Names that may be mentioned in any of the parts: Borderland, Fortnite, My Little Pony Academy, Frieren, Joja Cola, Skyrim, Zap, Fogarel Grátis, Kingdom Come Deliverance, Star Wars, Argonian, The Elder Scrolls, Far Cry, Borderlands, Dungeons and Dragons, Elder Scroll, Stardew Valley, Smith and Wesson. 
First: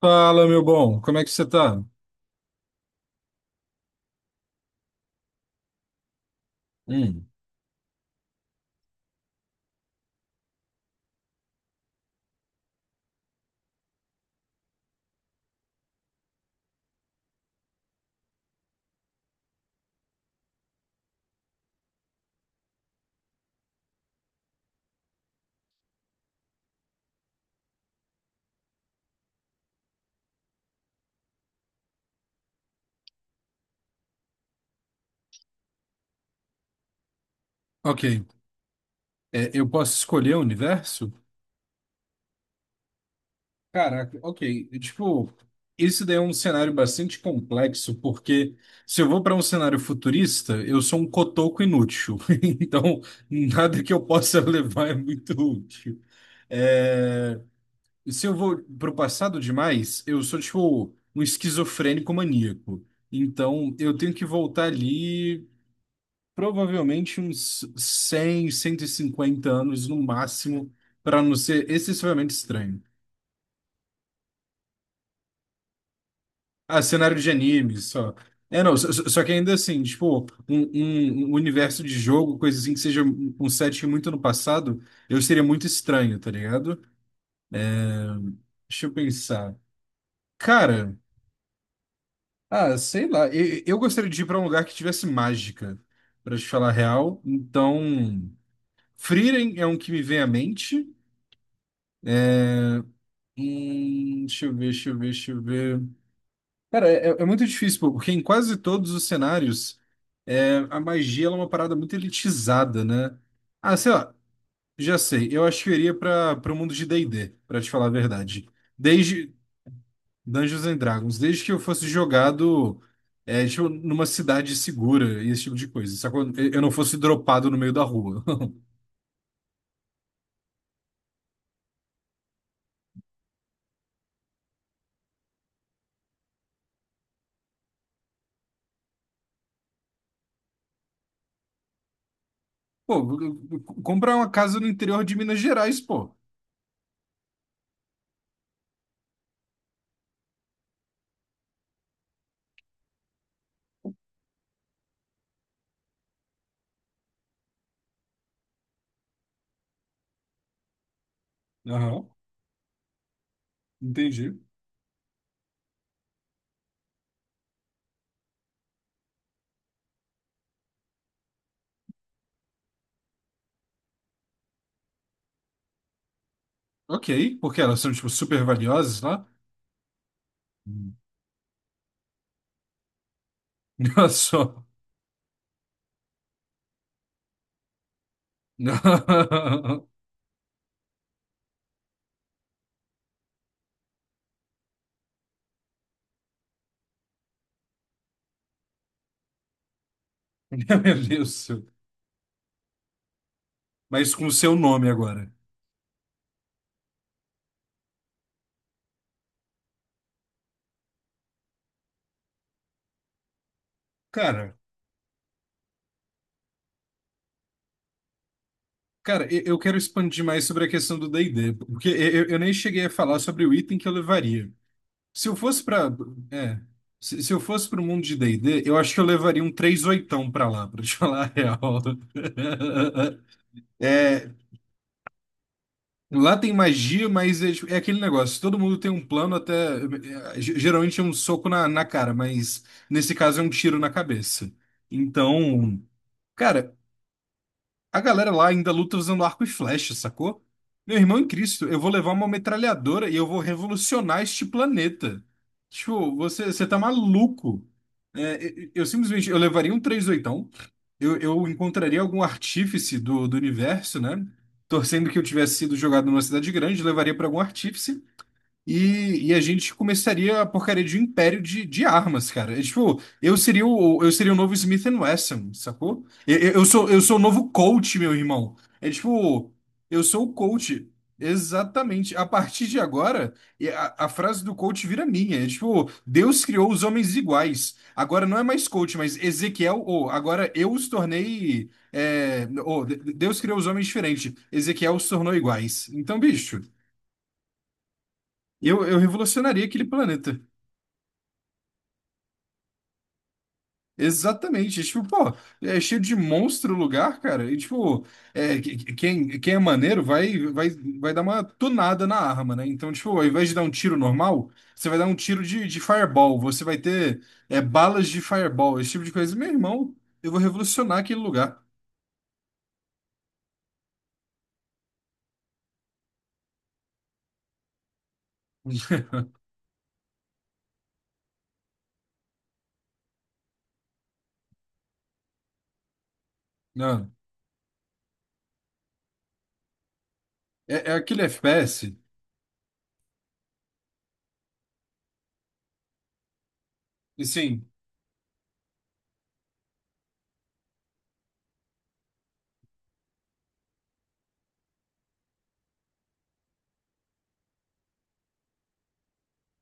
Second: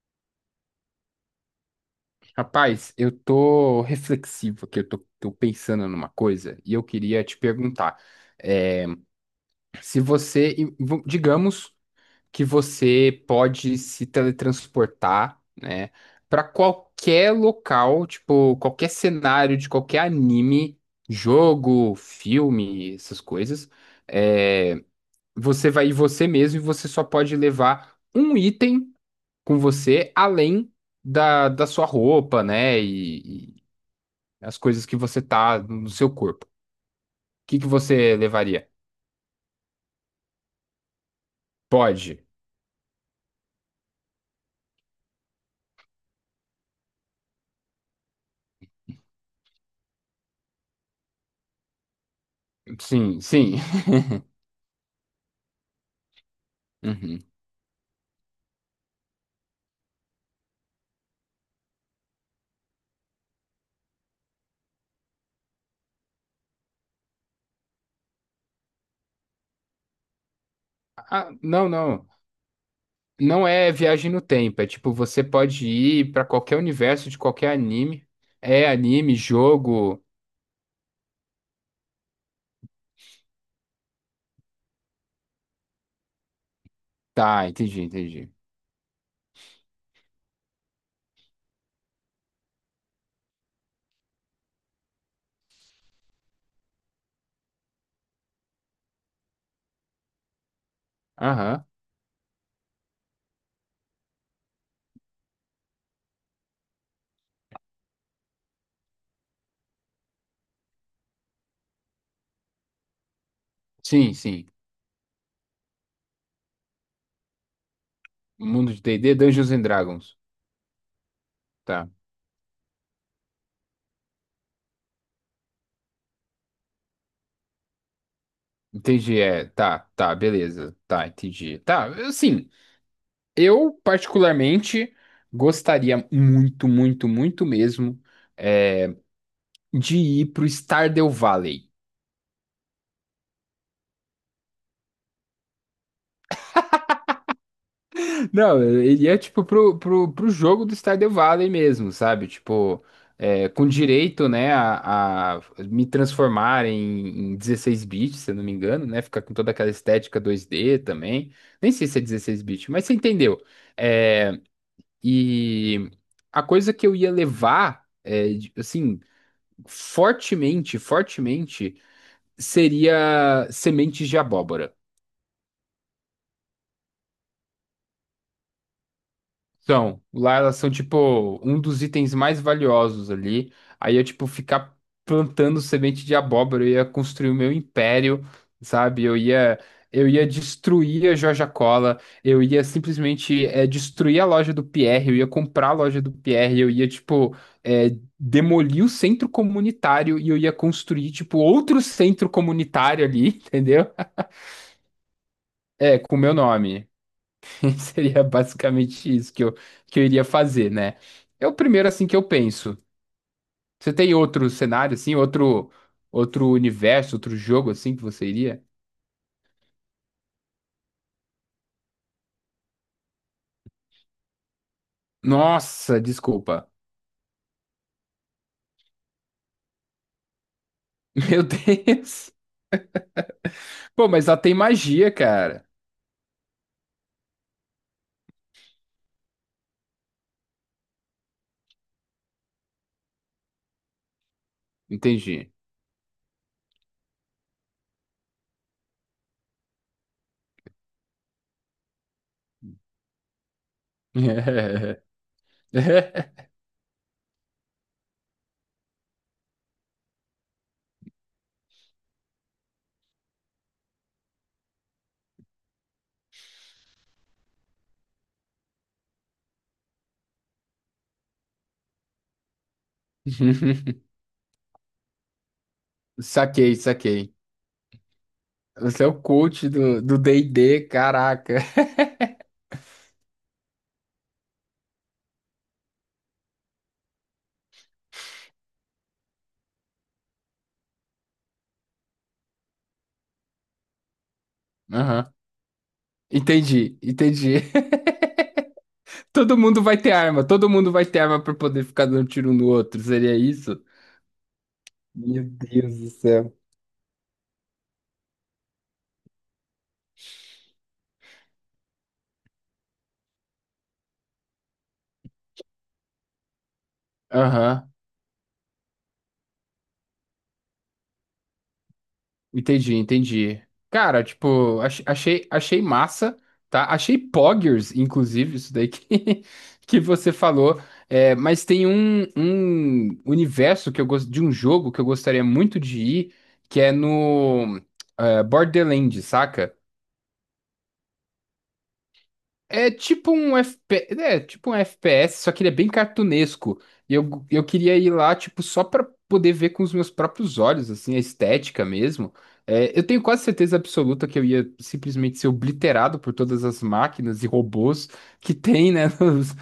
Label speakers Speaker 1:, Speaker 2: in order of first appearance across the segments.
Speaker 1: Fala, meu bom, como é que você tá?
Speaker 2: Rapaz, eu tô reflexivo aqui, eu tô pensando numa coisa e eu queria
Speaker 1: Hum,
Speaker 2: te perguntar, é, se você, digamos que você pode se teletransportar, né, para qualquer local, tipo, qualquer cenário de qualquer anime, jogo, filme, essas coisas, é, você vai ir você mesmo e você só pode levar um item com você, além da sua roupa, né? As coisas que você tá no seu corpo. O que que
Speaker 1: ok.
Speaker 2: você levaria?
Speaker 1: É, eu posso escolher o universo?
Speaker 2: Pode.
Speaker 1: Caraca, ok. Tipo, isso daí é um cenário bastante complexo, porque se eu vou para um cenário futurista, eu sou um cotoco inútil. Então,
Speaker 2: Sim, sim.
Speaker 1: nada que eu possa levar é muito útil.
Speaker 2: Uhum.
Speaker 1: É, se eu vou pro passado demais, eu sou, tipo, um esquizofrênico maníaco. Então, eu tenho que voltar ali. Provavelmente uns 100, 150 anos no máximo, para
Speaker 2: Ah,
Speaker 1: não ser
Speaker 2: não, não.
Speaker 1: excessivamente estranho.
Speaker 2: Não é viagem no tempo. É tipo, você pode ir pra qualquer
Speaker 1: Ah,
Speaker 2: universo
Speaker 1: cenário
Speaker 2: de
Speaker 1: de
Speaker 2: qualquer
Speaker 1: anime,
Speaker 2: anime.
Speaker 1: só. É,
Speaker 2: É
Speaker 1: não, só, só
Speaker 2: anime,
Speaker 1: só que ainda assim,
Speaker 2: jogo.
Speaker 1: tipo, um universo de jogo, coisa assim, que seja um setting muito no passado, eu seria muito estranho, tá ligado?
Speaker 2: Tá, entendi, entendi.
Speaker 1: Deixa eu pensar. Cara, ah, sei lá, eu gostaria de ir pra um lugar que tivesse mágica, pra te falar a real. Então, Frieren é um que me vem à mente.
Speaker 2: Aham.
Speaker 1: Deixa eu ver, deixa eu ver, deixa eu ver. Cara, é, é muito difícil, pô, porque em quase todos os cenários, é, a magia ela é uma parada muito elitizada, né? Ah, sei
Speaker 2: Sim,
Speaker 1: lá,
Speaker 2: sim.
Speaker 1: já sei. Eu acho que eu iria para o mundo de D&D, para te falar a verdade.
Speaker 2: Mundo de D&D,
Speaker 1: Desde
Speaker 2: Dungeons and Dragons.
Speaker 1: Dungeons and Dragons, desde que eu fosse
Speaker 2: Tá.
Speaker 1: jogado é, tipo, numa cidade segura e esse tipo de coisa, sacou? Eu não fosse dropado no meio da rua.
Speaker 2: Entendi, é. Tá, tá, beleza. Tá, entendi. Tá, assim, eu particularmente gostaria muito, muito, muito mesmo. eh, de ir pro Stardew Valley.
Speaker 1: Pô, comprar uma casa no interior de Minas Gerais, pô.
Speaker 2: Não, ele é tipo pro jogo do Stardew Valley mesmo, sabe? Tipo, é, com direito, né, a me transformar em 16 bits, se eu não me engano, né? Ficar com toda aquela estética 2D também. Nem sei
Speaker 1: Aham,
Speaker 2: se é 16 bits, mas você entendeu.
Speaker 1: entendi.
Speaker 2: É, e a coisa que eu ia levar, assim, fortemente, seria sementes de abóbora.
Speaker 1: Ok, porque elas são, tipo, super valiosas lá.
Speaker 2: São, lá elas são
Speaker 1: Hum.
Speaker 2: tipo um dos itens mais valiosos ali. Aí eu,
Speaker 1: Olha
Speaker 2: tipo,
Speaker 1: só.
Speaker 2: ficar plantando semente de abóbora, eu ia construir o meu império, sabe?
Speaker 1: Não,
Speaker 2: Eu ia destruir a Joja Cola, eu ia simplesmente destruir a loja do Pierre, eu ia comprar a loja do Pierre, eu ia, tipo, é demolir o centro comunitário e eu ia
Speaker 1: meu Deus,
Speaker 2: construir,
Speaker 1: do
Speaker 2: tipo,
Speaker 1: céu.
Speaker 2: outro centro comunitário ali, entendeu?
Speaker 1: Mas com o seu nome agora.
Speaker 2: É, com o meu nome. Seria basicamente isso que eu iria fazer, né? É o primeiro assim que eu penso. Você tem outro
Speaker 1: Cara,
Speaker 2: cenário assim, outro universo, outro jogo assim que você iria?
Speaker 1: cara, eu quero expandir mais sobre a questão do D&D, porque eu, eu nem cheguei a falar sobre o item que eu levaria. Se eu fosse para,
Speaker 2: Nossa,
Speaker 1: é,
Speaker 2: desculpa.
Speaker 1: se eu fosse para o mundo de D&D, eu acho que eu levaria um três oitão para lá, para te falar a
Speaker 2: Meu
Speaker 1: real.
Speaker 2: Deus. Pô, mas
Speaker 1: É,
Speaker 2: lá tem magia, cara.
Speaker 1: lá tem magia, mas é, tipo, é aquele negócio, todo mundo tem um plano até, é, geralmente é um soco na, na cara, mas nesse caso é um tiro na cabeça.
Speaker 2: Entendi.
Speaker 1: Então, cara, a galera lá ainda luta usando arco e flecha, sacou? Meu irmão em Cristo, eu vou levar uma metralhadora e eu vou revolucionar este planeta. Tipo, você tá maluco. É, eu simplesmente, eu levaria um três oitão. Eu encontraria algum artífice do, do universo, né? Torcendo que eu tivesse sido jogado numa cidade grande, levaria pra algum artífice e a gente começaria a porcaria de um império de armas, cara. É, tipo, eu seria o novo Smith and Wesson, sacou? Eu, eu
Speaker 2: Saquei,
Speaker 1: sou, eu sou o
Speaker 2: saquei.
Speaker 1: novo coach meu irmão. É
Speaker 2: Você é o
Speaker 1: tipo,
Speaker 2: coach
Speaker 1: eu
Speaker 2: do
Speaker 1: sou o
Speaker 2: D&D,
Speaker 1: coach.
Speaker 2: caraca.
Speaker 1: Exatamente. A partir de agora, e a frase do coach vira minha. É tipo, Deus criou os homens iguais. Agora não é mais coach, mas Ezequiel, ou agora eu os tornei. É, ou, de- Deus criou os homens diferentes. Ezequiel os
Speaker 2: Aham.
Speaker 1: tornou iguais. Então, bicho.
Speaker 2: Entendi, entendi.
Speaker 1: Eu
Speaker 2: Todo
Speaker 1: revolucionaria
Speaker 2: mundo
Speaker 1: aquele
Speaker 2: vai ter
Speaker 1: planeta.
Speaker 2: arma, todo mundo vai ter arma pra poder ficar dando tiro um no outro. Seria isso?
Speaker 1: Exatamente. Tipo, pô,
Speaker 2: Meu
Speaker 1: é cheio
Speaker 2: Deus do
Speaker 1: de
Speaker 2: céu.
Speaker 1: monstro o lugar, cara. E, tipo, é, quem é maneiro vai, vai, vai dar uma tunada na arma, né? Então, tipo, ao invés de dar um tiro normal, você vai dar um tiro de fireball. Você vai ter é,
Speaker 2: Aham,
Speaker 1: balas de fireball, esse tipo de coisa. Meu irmão, eu vou revolucionar aquele lugar.
Speaker 2: entendi, entendi. Cara, tipo, achei, achei massa, tá? Achei poggers, inclusive, isso daí que você falou. É, mas tem um universo que eu gosto de um jogo que eu gostaria muito de ir, que é
Speaker 1: Não,
Speaker 2: no Borderlands, saca?
Speaker 1: é, é aquele FPS.
Speaker 2: É tipo um FP, é tipo um FPS, só que ele é bem cartunesco.
Speaker 1: E
Speaker 2: Eu
Speaker 1: sim,
Speaker 2: queria ir lá, tipo, só pra poder ver com os meus próprios olhos, assim, a estética mesmo. É, eu tenho quase certeza absoluta que eu ia simplesmente ser obliterado por todas as máquinas e robôs que tem, né?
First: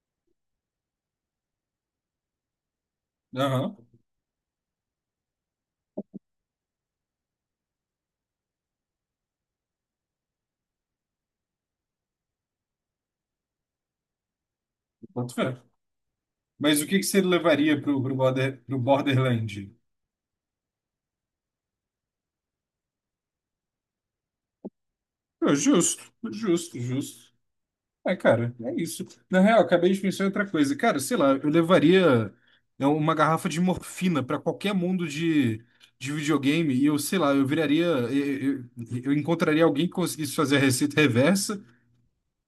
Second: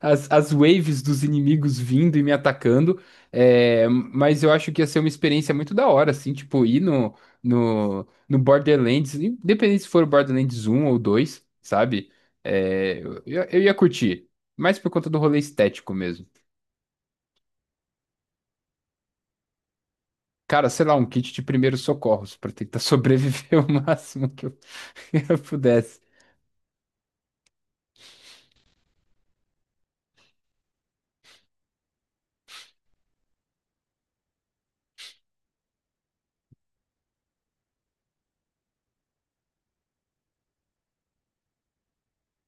Speaker 2: as waves dos inimigos vindo e me atacando.
Speaker 1: aham,
Speaker 2: É, mas eu acho que ia ser uma experiência muito da hora, assim, tipo, ir no Borderlands, independente se for o Borderlands um ou 2, sabe? Eu ia curtir, mas por conta do
Speaker 1: boto
Speaker 2: rolê
Speaker 1: fé.
Speaker 2: estético mesmo.
Speaker 1: Mas o que que você levaria pro, pro, border, pro Borderland?
Speaker 2: Cara, sei lá, um kit de primeiros socorros pra tentar sobreviver o máximo que eu
Speaker 1: Pô,
Speaker 2: pudesse.
Speaker 1: justo, justo, justo. É, cara, é isso. Na real, acabei de pensar em outra coisa. Cara, sei lá, eu levaria é, uma garrafa de morfina para qualquer mundo de videogame e eu, sei lá, eu viraria. Eu, eu encontraria alguém que conseguisse fazer a receita reversa.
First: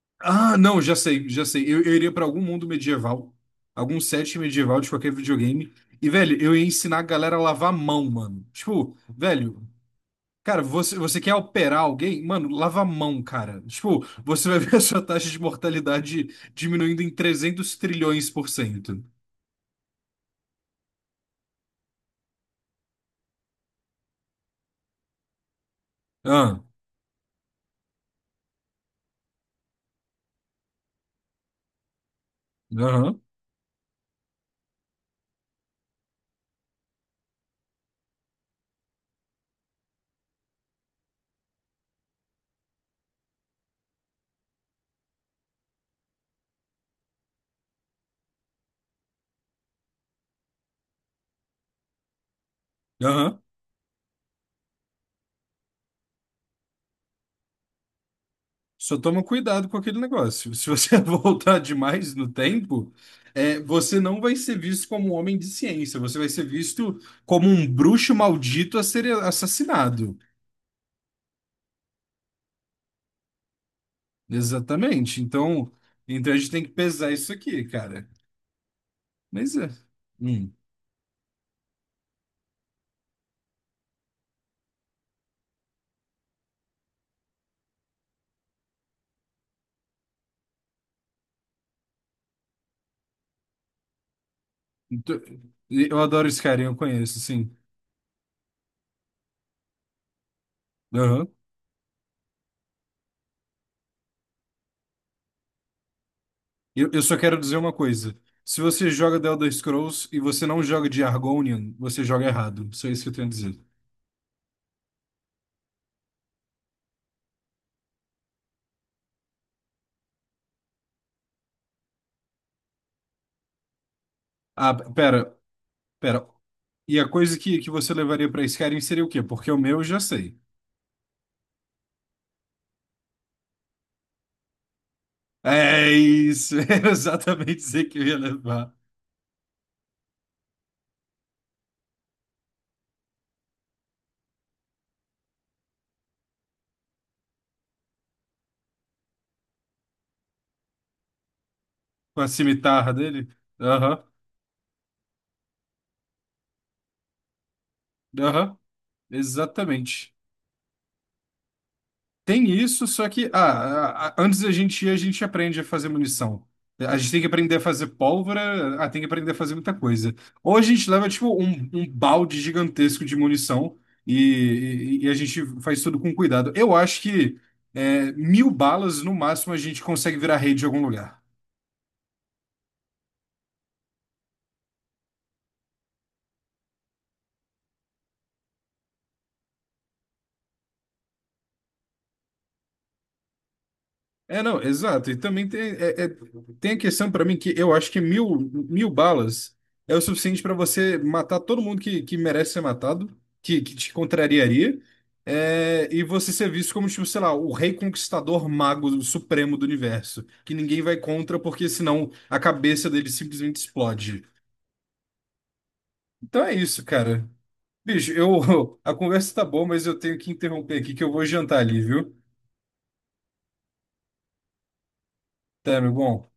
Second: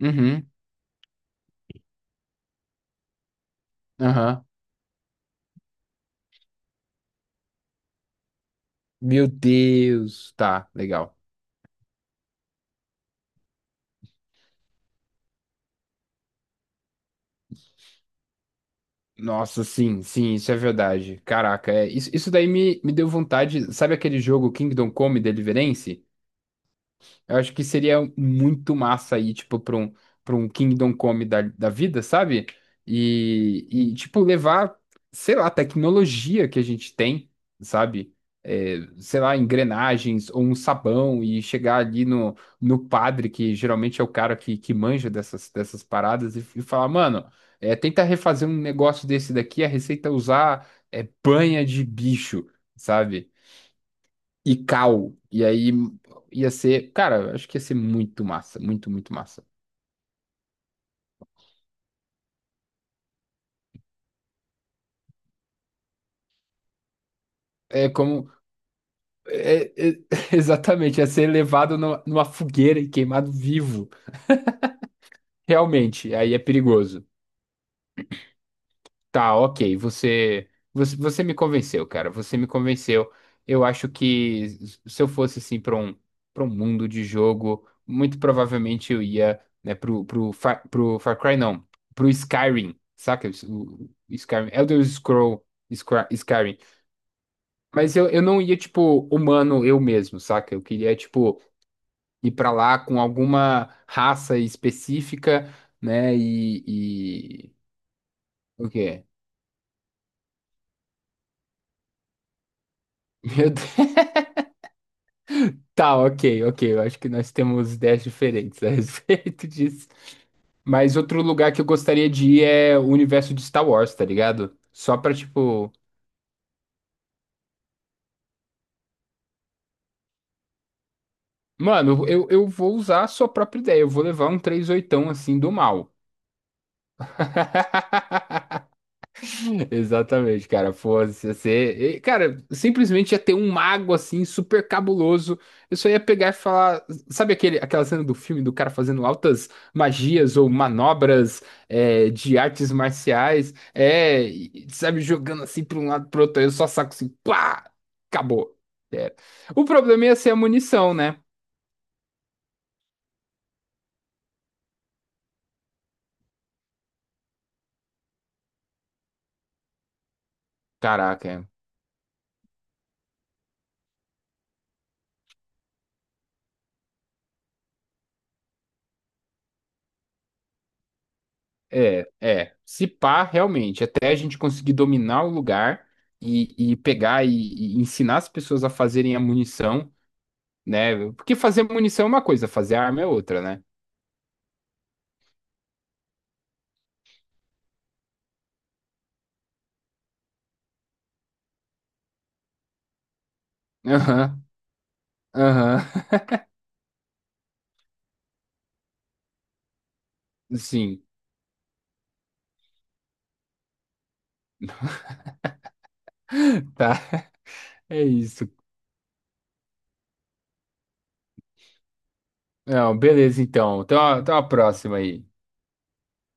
Speaker 2: Uhum,
Speaker 1: Ah, não, já sei, já sei. Eu iria para algum mundo medieval, algum set
Speaker 2: aham.
Speaker 1: medieval de qualquer videogame. E, velho, eu ia ensinar a galera a lavar a mão, mano. Tipo,
Speaker 2: Meu
Speaker 1: velho.
Speaker 2: Deus,
Speaker 1: Cara,
Speaker 2: tá,
Speaker 1: você,
Speaker 2: legal.
Speaker 1: você quer operar alguém? Mano, lava a mão, cara. Tipo, você vai ver a sua taxa de mortalidade diminuindo em 300 trilhões por cento.
Speaker 2: Nossa, sim, sim, isso é verdade. Caraca, é, isso daí me deu vontade. Sabe aquele jogo Kingdom Come Deliverance?
Speaker 1: Ah,
Speaker 2: Eu acho que seria muito massa aí, tipo, pra pra um Kingdom Come da vida, sabe?
Speaker 1: aham,
Speaker 2: E, tipo, levar, sei lá, a tecnologia que a gente tem, sabe? É, sei lá, engrenagens ou um sabão e chegar ali no padre, que geralmente é o cara que manja dessas paradas, e falar, mano, tenta refazer um negócio desse daqui, a receita é usar banha de bicho, sabe?
Speaker 1: aham.
Speaker 2: E Cal. E aí ia ser, cara, acho que ia ser muito massa, muito,
Speaker 1: Só
Speaker 2: muito
Speaker 1: toma
Speaker 2: massa.
Speaker 1: cuidado com aquele negócio. Se você voltar demais no tempo, é, você não vai ser visto como um homem de ciência. Você vai ser visto como um
Speaker 2: É
Speaker 1: bruxo
Speaker 2: como.
Speaker 1: maldito a ser
Speaker 2: é- é-
Speaker 1: assassinado.
Speaker 2: exatamente, ia ser levado no- numa fogueira e queimado vivo.
Speaker 1: Exatamente. Então,
Speaker 2: Realmente,
Speaker 1: então
Speaker 2: aí
Speaker 1: a
Speaker 2: é
Speaker 1: gente tem que
Speaker 2: perigoso.
Speaker 1: pesar isso aqui, cara.
Speaker 2: Tá,
Speaker 1: Mas é.
Speaker 2: ok.
Speaker 1: Hum.
Speaker 2: Você me convenceu, cara. Você me convenceu. Eu acho que se eu fosse assim para para um mundo de jogo, muito provavelmente eu ia, né, pro Far Cry, não, pro Skyrim, saca? O Skyrim,
Speaker 1: Então, eu adoro
Speaker 2: Skyrim.
Speaker 1: Skyrim, eu conheço, sim.
Speaker 2: Mas eu não ia, tipo, humano eu mesmo, saca? Eu queria,
Speaker 1: Aham.
Speaker 2: tipo, ir pra lá com alguma raça específica, né?
Speaker 1: Eu só quero
Speaker 2: E...
Speaker 1: dizer uma coisa. Se
Speaker 2: O
Speaker 1: você
Speaker 2: quê?
Speaker 1: joga The Elder Scrolls e você não joga de Argonian, você joga errado. Só isso que eu tenho a
Speaker 2: Meu
Speaker 1: dizer.
Speaker 2: Deus. Tá, ok, ok. Eu acho que nós temos ideias diferentes a respeito disso. Mas outro lugar que eu gostaria de ir é o universo de Star Wars, tá ligado?
Speaker 1: Ah,
Speaker 2: Só pra,
Speaker 1: pera,
Speaker 2: tipo.
Speaker 1: pera. E a coisa que você levaria pra Skyrim seria o quê? Porque o meu eu já sei.
Speaker 2: Mano, eu vou usar a sua própria ideia. Eu vou levar um três oitão assim do
Speaker 1: É
Speaker 2: mal.
Speaker 1: isso, era exatamente isso que eu ia levar.
Speaker 2: Exatamente, cara. Fosse ser. E, cara, simplesmente ia ter um mago assim, super cabuloso. Eu só ia pegar e falar. Aquela cena do filme do cara fazendo altas magias ou manobras
Speaker 1: Com a
Speaker 2: de artes
Speaker 1: cimitarra dele?
Speaker 2: marciais?
Speaker 1: Aham,
Speaker 2: É, e, sabe, jogando assim pra um lado pro outro. Aí eu só saco assim, pá! Acabou.
Speaker 1: aham,
Speaker 2: Era. O problema
Speaker 1: exatamente.
Speaker 2: ia ser a munição, né?
Speaker 1: Tem isso, só que ah, antes da gente ir, a gente aprende a fazer munição. A gente tem que aprender a fazer pólvora, ah, tem que aprender a fazer muita coisa. Ou a gente leva,
Speaker 2: Caraca.
Speaker 1: tipo,
Speaker 2: É.
Speaker 1: um balde gigantesco de munição e, e a gente faz tudo com cuidado. Eu acho que é, mil balas, no máximo, a gente consegue virar rei de algum lugar.
Speaker 2: É, é. Se pá, realmente, até a gente conseguir dominar o lugar e pegar e ensinar as pessoas a fazerem a munição, né? Porque fazer munição é uma coisa, fazer arma é outra, né?
Speaker 1: É, não, exato. E também tem, tem a questão para mim que eu acho que mil balas é o suficiente para você matar todo mundo que merece ser matado, que te
Speaker 2: Aham,
Speaker 1: contrariaria,
Speaker 2: aham.
Speaker 1: é, e você ser visto como, tipo, sei lá, o rei conquistador mago supremo do universo, que ninguém vai
Speaker 2: Sim,
Speaker 1: contra porque senão a cabeça dele simplesmente explode. Então é isso,
Speaker 2: tá.
Speaker 1: cara.
Speaker 2: É
Speaker 1: Bicho,
Speaker 2: isso.
Speaker 1: eu, a conversa tá boa, mas eu tenho que interromper aqui que eu vou jantar ali, viu?
Speaker 2: Não, beleza, então. Então a próxima aí.
Speaker 1: Tá, meu bom?